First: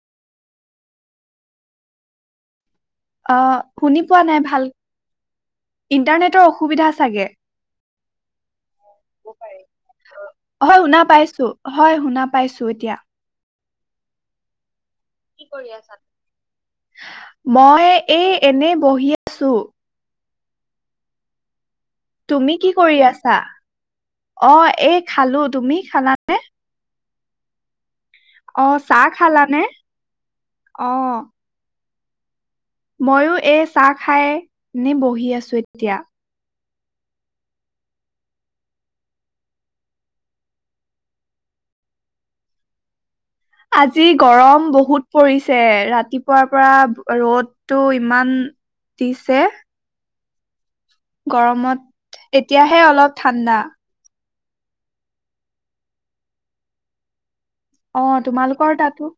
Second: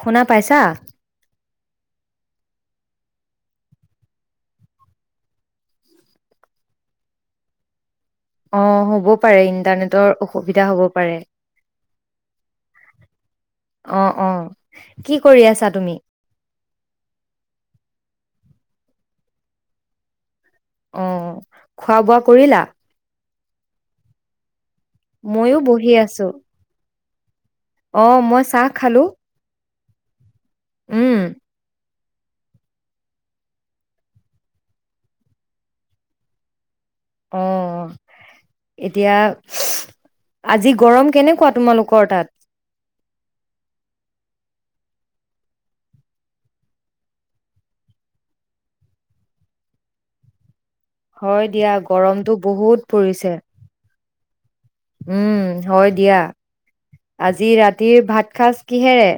শুনা পাইছা? অ, শুনি পোৱা নাই ভাল, ইণ্টাৰনেটৰ অসুবিধা চাগে। অ' হ'ব পাৰে। ইণ্টাৰনেটৰ অসুবিধা হ'ব হয় শুনা পাৰে। পাইছোঁ, হয় শুনা পাইছোঁ এতিয়া। অ অ। কি কৰি আছা তুমি? মই এই এনে বহি আছোঁ। অ অ। তুমি কি কৰি আছা? অ এ খালো, ময়ো তুমি বহি খালা আছো। নে? অ মই চাহ খালো। অ। উম, মইও এই চাহ খাই, এনে বহি আছো এতিয়া। অ অ, এতিয়া আজি গৰম কেনেকুৱা তোমালোকৰ তাত? আজি গৰম বহুত পৰিছে, ৰাতিপুৱাৰ পৰা ৰ'দটো ইমান দিছে। হয় দিয়া গৰমত গৰমটো বহুত এতিয়াহে অলপ পৰিছে। ঠাণ্ডা। উম, হয় দিয়া। আজি আজি অ ৰাতিৰ ভাতসাঁজ তোমালোকৰ তাতো কিহেৰে?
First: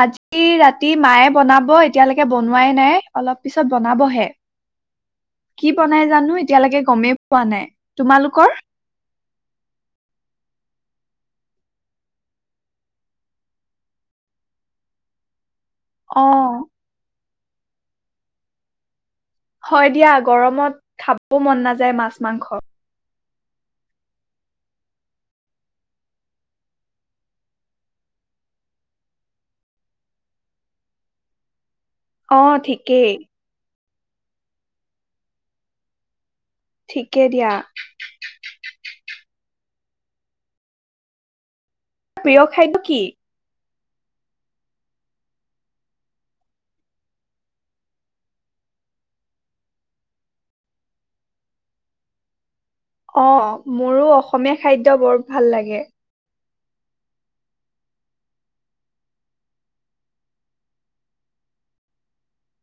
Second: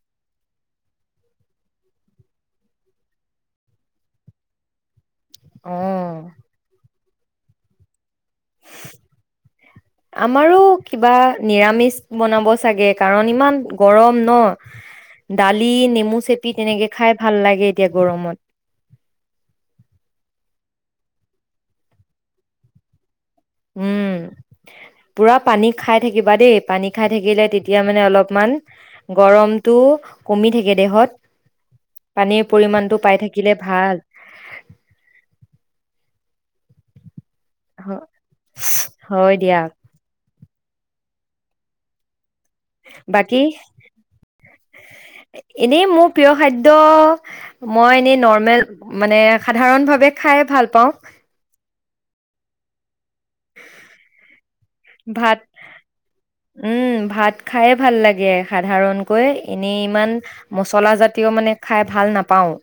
আজি ৰাতি মায়ে বনাব, এতিয়ালৈকে বনোৱাই নাই, অলপ পিছত বনাবহে। কি বনাই অ' জানো এতিয়ালেকে গমেই পোৱা নাই। তোমালোকৰ আমাৰো কিবা নিৰামিষ বনাব চাগে, কাৰণ ইমান গৰম ন। দালি নেমু অ চেপি তেনেকৈ খায় ভাল লাগে এতিয়া গৰমত। হয় দিয়া গৰমত খাবও মন নাযায় মাছ মাংস। উম, পোৰা পানী খাই থাকিবা দেই, পানী খাই থাকিলে তেতিয়া মানে অলপমান গৰমটো কমি থাকে দেহত। অ পানীৰ পৰিমানটো ঠিকেই পাই থাকিলে ভাল। ঠিক কেতিয়া? হ- হয় দিয়া। প্ৰিয় খাদ্য কি? বাকী এনেই মোৰ প্ৰিয় খাদ্য মই এনেই নৰ্মেল মানে সাধাৰণ ভাৱে খায়ে ভাল পাওঁ। অ' মোৰো অসমীয়া খাদ্য বৰ ভাত ভাল লাগে। উম! ভাত খাইয়ে ভাল লাগে সাধাৰণকৈ এনেই ইমান মচলা জাতীয় মানে খাই ভাল নাপাও।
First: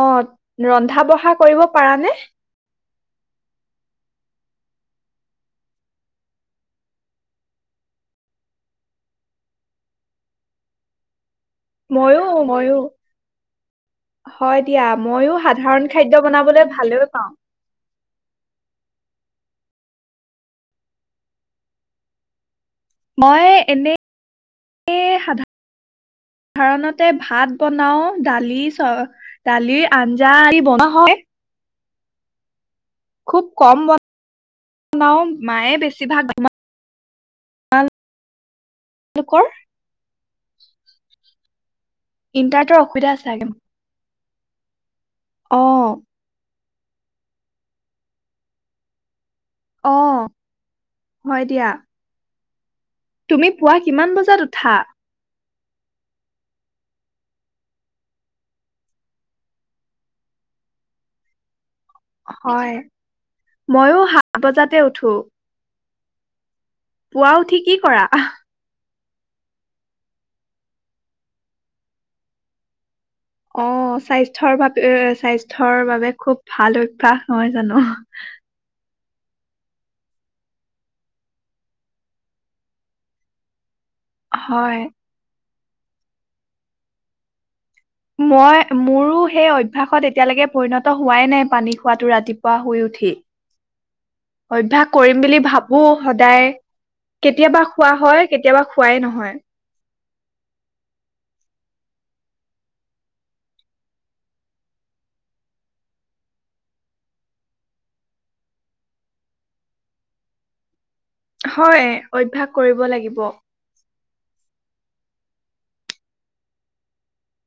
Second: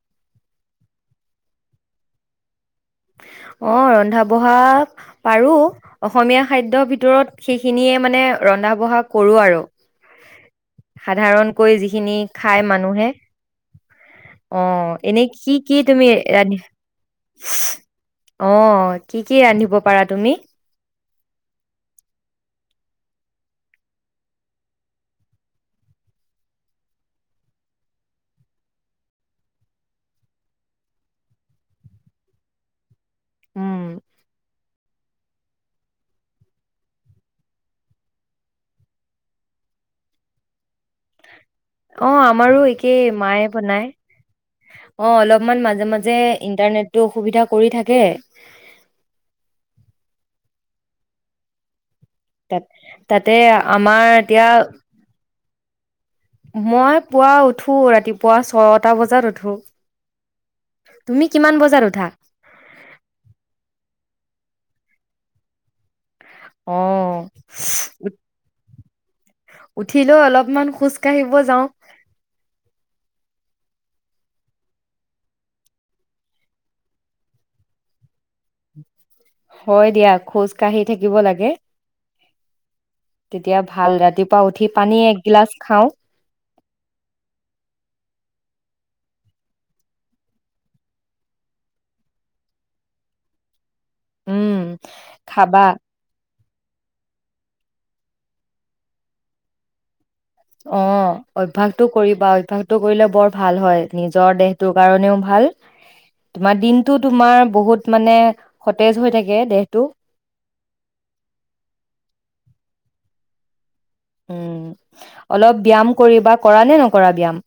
অ' ৰন্ধা বঢ়া কৰিব পাৰা নে? অ' ৰন্ধা বঢ়া পাৰো অসমীয়া খাদ্য ভিতৰত সেইখিনিয়ে মানে ৰন্ধা বঢ়া কৰো আৰু সাধাৰণ কৈ যিখিনি ময়ো খাই ময়ো মানুহে। হয় দিয়া অ'এনে ময়ো কি কি সাধাৰণ তুমি খাদ্য বনাবলৈ ৰান্ধিচা? ভালেই পাওঁ অ' কি কি ৰান্ধিব পাৰা তুমি? মই এনে সাধাৰণতে ভাত বনাও দালি চ দালিৰ আঞ্জা আদি বনোৱা হয়। খুব কম উম বন আমাৰো মায়ে বেছিভাগ [unintelligible] অ' আমাৰো ইণ্টাৰনেটৰ একেই অসুবিধা চাগে মায়ে বনায়। অ' অলপমান মাজে মাজে ইণ্টাৰনেট টো অসুবিধা কৰি থাকে। অ' হয় দিয়া! তাত তাতে তুমি পুৱা কিমান আমাৰ বজাত এতিয়া উঠা মই পুৱা উঠো ৰাতিপুৱা ছয়টা বজাত উঠো। তুমি কিমান বজাত উঠা হয় মইও সা ত বজাতে উঠো। পুৱা উঠি কি কৰা আহ? উঠি লৈ অলপমান খোজ কাঢ়িব যাওঁ। অ' স্বাস্থ্যৰ বাবে স্বাস্থ্যৰ বাবে খুব ভাল অভ্যাস নহয় জানো। হয় দিয়া খোজ কাঢ়ি থাকিব লাগে, তেতিয়া ভাল ৰাতিপুৱা উঠি হয় পানী একগিলাচ খাওঁ। মই মোৰো সেই অভ্যাসত এতিয়ালৈকে পৰিণত হোৱাই নাই পানী খোৱাটো ৰাতিপুৱা শুই উঠি। উম অভ্যাস কৰিম বুলি খাবা ভাবো সদায় কেতিয়াবা খোৱা হয় কেতিয়াবা খোৱাই নহয়। অ' অভ্য়াসটো কৰিবা অভ্যাসতটো কৰিলে অ' অভ্যাস টো কৰিবা। অভ্যাস টো কৰিলে বৰ ভাল হয় নিজৰ দেহটোৰ কাৰণেও ভাল, তোমাৰ দিনটো তোমাৰ বহুত মানে সতেজ হৈ থাকে দেহটো। হয় অভ্যাস কৰিব লাগিব। উম, অলপ ব্যায়াম কৰিবা কৰা নে নকৰা ব্যায়াম?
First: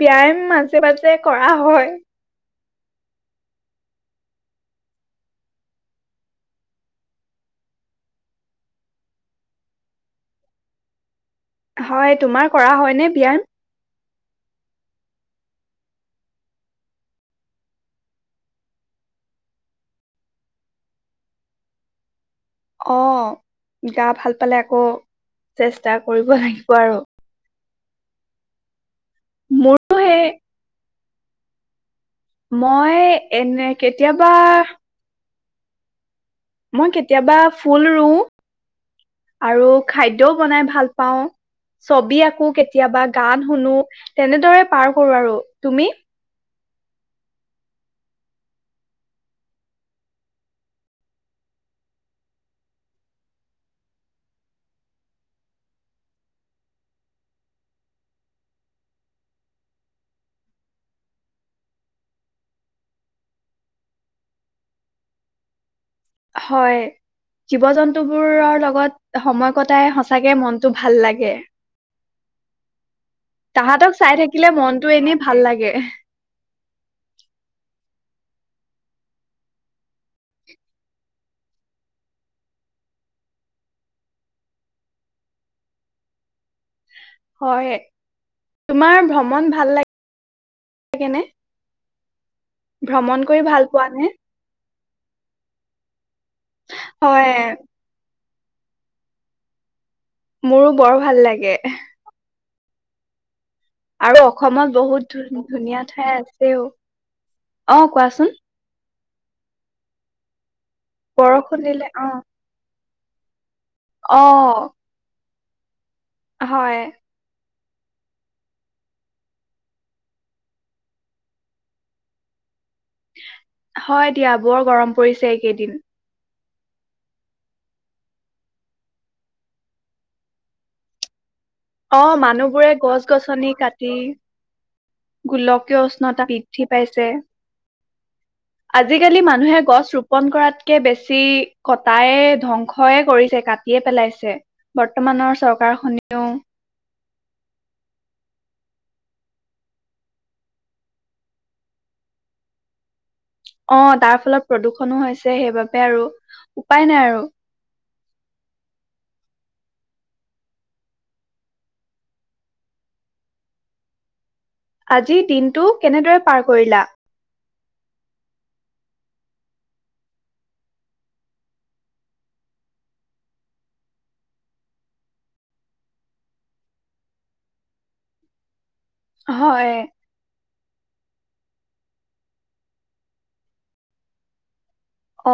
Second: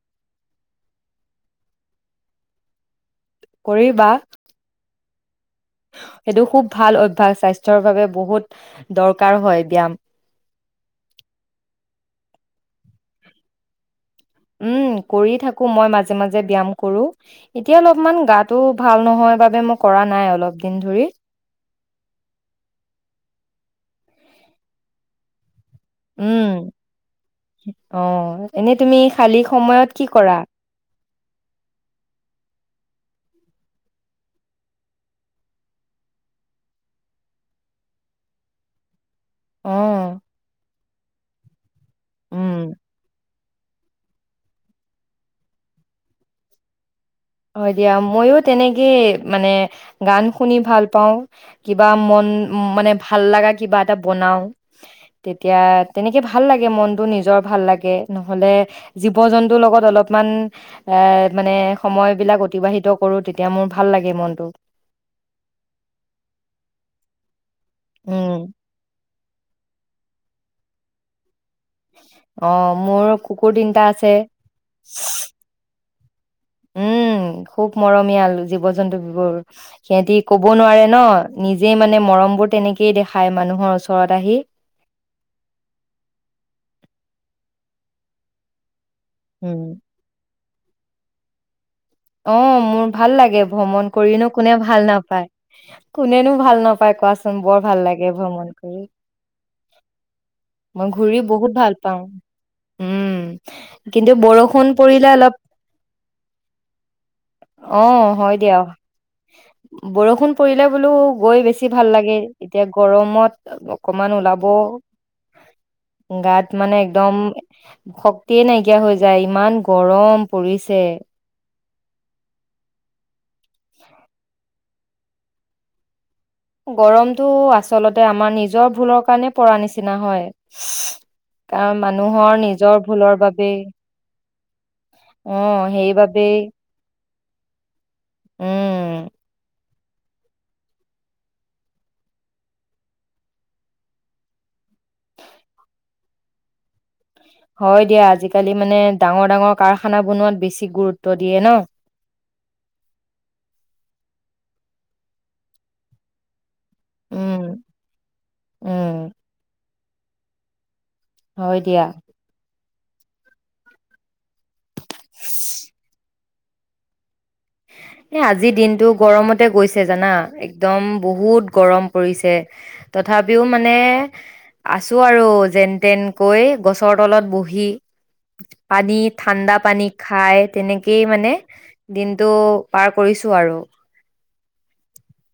ব্যায়াম মাজে মাজে কৰা হয়। কৰিবা। সেইটো খুব ভাল অভ্যাস স্বাস্থ্যৰ বাবে বহুত দৰকাৰ হয় ব্যায়াম। হয়, তোমাৰ কৰা হয়নে ব্যায়াম? উম, কৰি থাকো মই মাজে মাজে ব্যয়াম কৰো, এতিয়া অলপমান গাটোও ভাল নহয় বাবে মই কৰা নাই অলপ দিন ধৰি। অ, গা ভাল পালে আকৌ। চেষ্টা কৰিব উম, লাগিব আৰু অ', এনেই তুমি খালী সময়ত মোৰো কি সেই কৰা? মই এনে কেতিয়াবা মই কেতিয়াবা ফুল ৰুওঁ। আৰু অ', খাদ্যও বনাই ভাল পাওঁ ছবি আকো, উম, কেতিয়াবা গান শুনো, তেনেদৰে পাৰ কৰো আৰু তুমি? হয় দিয়া, মইও তেনেকে মানে গান শুনি ভাল পাওঁ। কিবা মন মানে ভাল লাগা কিবা এটা বনাওঁ, তেতিয়া তেনেকে ভাল লাগে মনটো নিজৰ ভাল লাগে নহলে জীৱ জন্তুৰ লগত অলপমান এ মানে সময় বিলাক অতিবাহিত কৰোঁ তেতিয়া মোৰ ভাল লাগে মনটো। হয়। জীৱ-জন্তু উম। বোৰৰ লগত সময় কটাই সঁচাকে মনটো ভাল লাগে। অ মোৰ কুকুৰ তিনটা তাহাঁতক আছে। চাই থাকিলে মনটো এনে ভাল লাগে। উম, খুব মৰমিয়াল জীৱ-জন্তুবোৰ, সিহঁতি ক'ব নোৱাৰে ন, নিজে মানে মৰমবোৰ তেনেকেই দেখাই মানুহৰ ওচৰত আহি। হয়ে তোমাৰ ভ্ৰমণ ভাল লা এনে অ', মোৰ ভাল লাগে, ভ্ৰমণ নে? কৰিনো কোনে ভাল নাপায়। কোনেনো ভাল নাপাই হয় কোৱাচোন,? বৰ ভাল লাগে ভ্ৰমণ। উ। মোৰো বৰ ভাল লাগে। পাওঁ। উম। কিন্তু আৰু বৰষুণ অসমত বহুত পৰিলে অলপ ধুন ধুনীয়া ঠাই আছেও। অ', হয় দিয়া। বৰষুণ পৰিলে হ'লেও গৈ বৰষুণ বেছি দিলে ভাল অ লাগে। গৰমত অকমান অ ওলাব। গাত মানে হয়। একদম শক্তিয়ে নাইকিয়া হৈ যাই, ইমান গৰম পৰিছে। হয় দিয়া, বৰ গৰম পৰিছে এইকেইদিন। গৰমটো আচলতে আমাৰ নিজৰ ভুলৰ কাৰণে পৰা নিচিনা হয়। আ, অ মানুহৰ মানুহবোৰে নিজৰ ভুলৰ গছ-গছনি বাবেই কাটি অ গোলকীয় উষ্ণতা সেইবাবেই বৃদ্ধি পাইছে। উম আজিকালি মানুহে গছ ৰোপন কৰাতকে বেছি কটাই ধ্বংসই কৰিছে। কাটিয়েই পেলাইছে। বৰ্তমানৰ চৰকাৰখনেও হয় দিয়া, আজিকালি, মানে, ডাঙৰ-ডাঙৰ কাৰখানা বনোৱাত বেছি গুৰুত্ব দিয়ে ন? অ', তাৰ ফলত প্ৰদূষণো হৈছে। সেইবাবে আৰু উপায় নাই আৰু উম উম। হয় দিয়া। আজি দিনটো কেনেদৰে পাৰ কৰিলা এ, আজিৰ দিনটো গৰমতে গৈছে, জানা। একদম বহুত গৰম পৰিছে। তথাপিও, মানে, আছোঁ আৰু যেন-তেনকৈ গছৰ তলত বহি পানী, ঠাণ্ডা হয় পানী খায় তেনেকেই মানে, দিন টো পাৰ কৰিছো আৰ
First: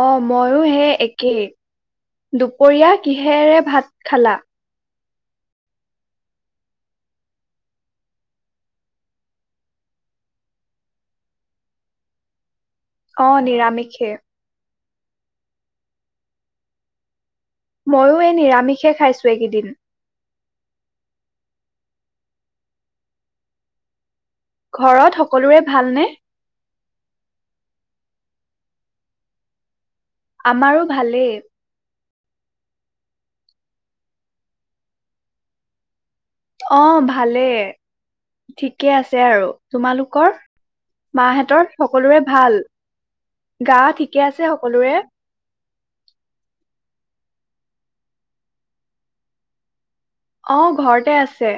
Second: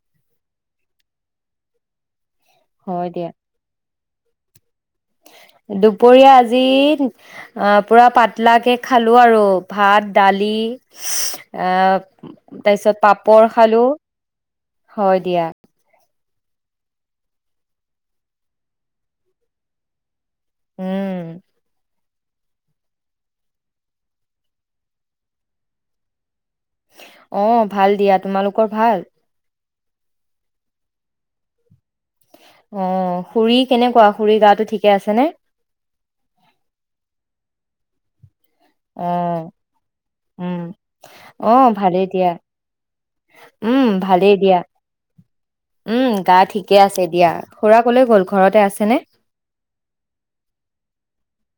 অ', ময়ো হে একেই। দুপৰীয়া হয় দিয়া কিহেৰে ভাত খালা দুপৰীয়া আজি, আ, পুৰা পাতলাকে খালো আৰু, ভাত, দালি আ তাৰ পিছত অ পাপৰ খালো। নিৰামিষে হয় দিয়া। ময়ো এই নিৰামিষে খাইছোঁ এইকেইদিন। উম। ঘৰত সকলোৰে ভালনে? অ', ভাল দিয়া। তোমালোকৰ ভাল? আমাৰো ভালেই। অ', খুৰী কেনেকুৱা? খুৰীৰ গাটো ঠিকে আছেনে? অ', ভালেই। ঠিকে অ আছে। আৰু, তোমালোকৰ উম অ মাহঁতৰ ভালেই সকলোৰে দিয়া ভাল? গা উম ঠিকে ভালেই আছে দিয়া সকলোৰে? উম গা ঠিকে আছে দিয়া। খুৰা ক'লৈ গ'ল? ঘৰতে আছেনে? অ', ঘৰতে আছে।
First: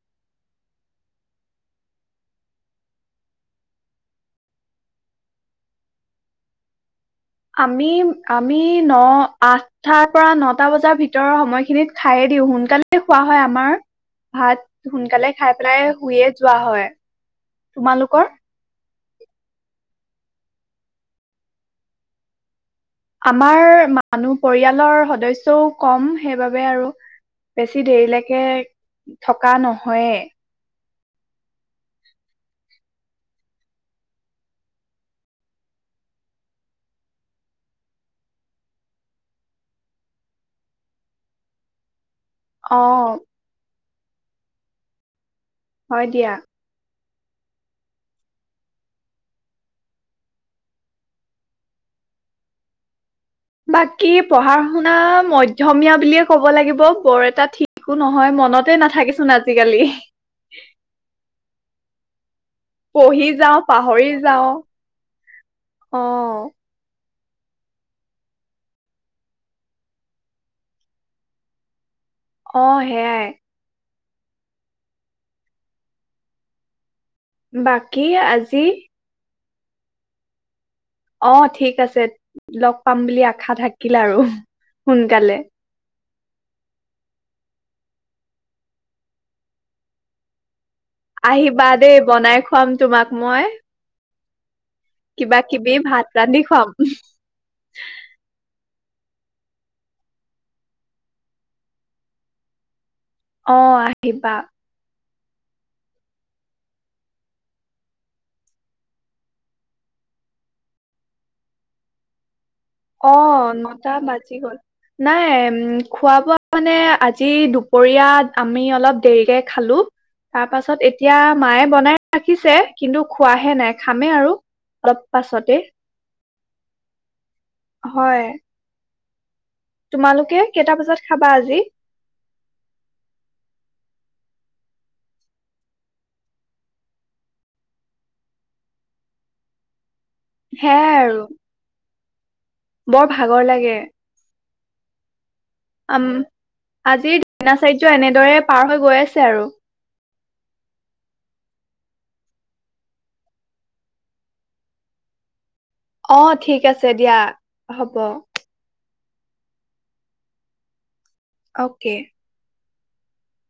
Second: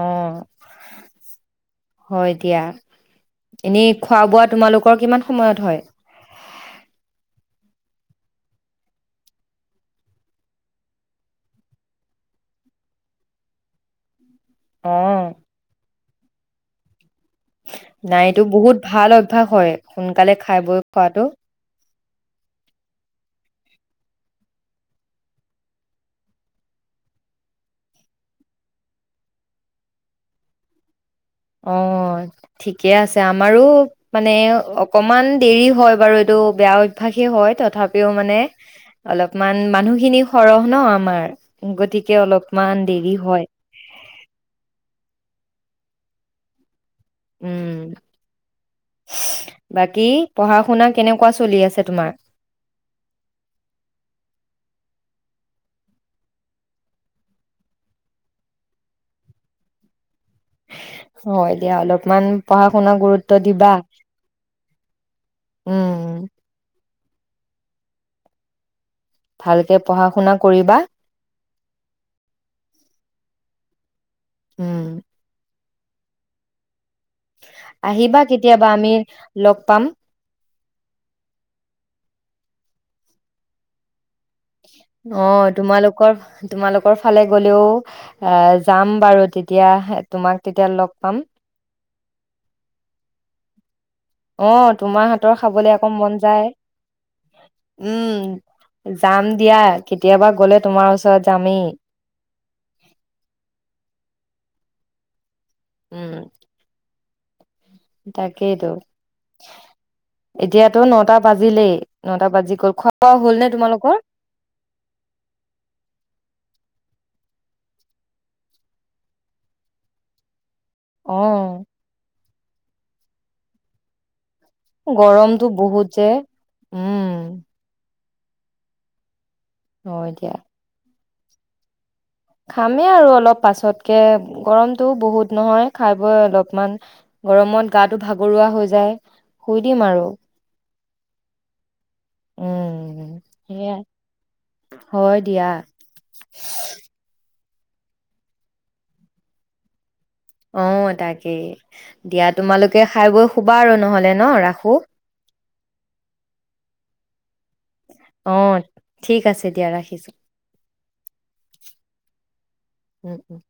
অ', হয় দিয়া। এনেই খোৱা-বোৱা তোমালোকৰ কিমান সময়ত হয়? আমি, আমি ন, আঠটাৰ পৰা নটা বজাৰ ভিতৰৰ সময়খিনিত খায়েই দিওঁ। সোনকালেই খোৱা হয় আমাৰ। ভাত অ' সোনকালে খাই পেলাই, শুয়েই যোৱা হয়। নাই, তোমালোকৰ এইটো বহুত ভাল অভ্যাস হয়। সোনকালে খাই বৈ শুৱাটো। আমাৰ মানুহ, পৰিয়ালৰ সদস্যও কম। সেইবাবে, আৰু বেছি দেৰিলৈকে থকা নহয়েই। অ', ঠিকে আছে। আমাৰো, মানে, অকণমান দেৰি হয় বাৰু। এইটো বেয়া অভ্যাসেই হয়। তথাপিও, মানে, অলপমান মানুহখিনি সৰহ ন আমাৰ, গতিকে কে অলপমান অ দেৰি হয়। [inaudible] হয় দিয়া। উম, বাকী পঢ়া-শুনা কেনেকুৱা চলি আছে তোমাৰ? বাকী পঢ়া-শুনা মধ্যমীয়া বুলিয়ে ক'ব লাগিব। বৰ এটা ঠিকো নহয়, মনতে নাথাকে চোন আজিকালি। হয় দিয়া অলপ মান পঢ়ি যাওঁ পাহৰি যাওঁ উম, আ। ভালকে পঢ়া শুনা কৰিবা। অ' সেয়াই। উম। বাকী আহিবা আজি কেতিয়াবা আমি লগ পাম অ' ঠিক আছে, লগ পাম বুলি আশা থাকিল আৰু। সোনকালে অ' তোমালুক কৰ তোমালুকৰ ফালে গ'লেওঁ এ যাম বাৰু তেতিয়াহে তোমাক তেতিয়া লগ পাম আহিবা দে। বনাই খুৱাম তোমাক মই। অত তোমাৰ হাতৰ কিবা খাবলৈ কিবি আকৌ ভাত মন ৰান্ধি যায়। খুৱাম উম। যাম দিয়া, কেতিয়াবা গ'লে তোমাৰ ওচৰত যামেই। অ, আহিবা। উম। তাকেইতো এতিয়া তো নটা বাজিলেই নটা বাজি গ'ল খোৱা বোৱা হ'ল অ'হ, নে নটা তোমালোকৰ বাজি গ'ল নাই। উম, খোৱা-বোৱা মানে আজ আজি দুপৰীয়াত আমি অলপ দেৰিকে খালোঁ। তাৰ পাছত এতিয়া অ মা এ বনাই আখিছে কিন্তু খোৱা হে নাই। খামেই আৰু। অলপ গৰম টো পাছতে বিহুত জে। উম। হয়। হয় দিয়া তোমালোকে কেইটা বাজত খাবা আজী? খামেই আৰু অলপ পাছতকে। গৰমটো। বহুত নহয়, খাবই অলপমান। গৰমত গাটো ভাগৰুৱা হৈ যায়। শুই দিম আৰু। সেইয়া আৰু। উম বৰ ভাগৰ লাগে। সেয়াই হয় দিয়া। [inaudible] দিনাচাৰ্য্য এনেদৰে পাৰহৈ গৈ আছে আৰু। অ' তাকেই, দিয়া তোমালোকে খাই বৈ শুবা আৰু নহ'লে ন, ৰাখোঁ। অ', ঠিক আছে দিয়া। হব। অ ঠিক আছে দিয়া ৰাখিছোঁ। অ'কে উম, উম।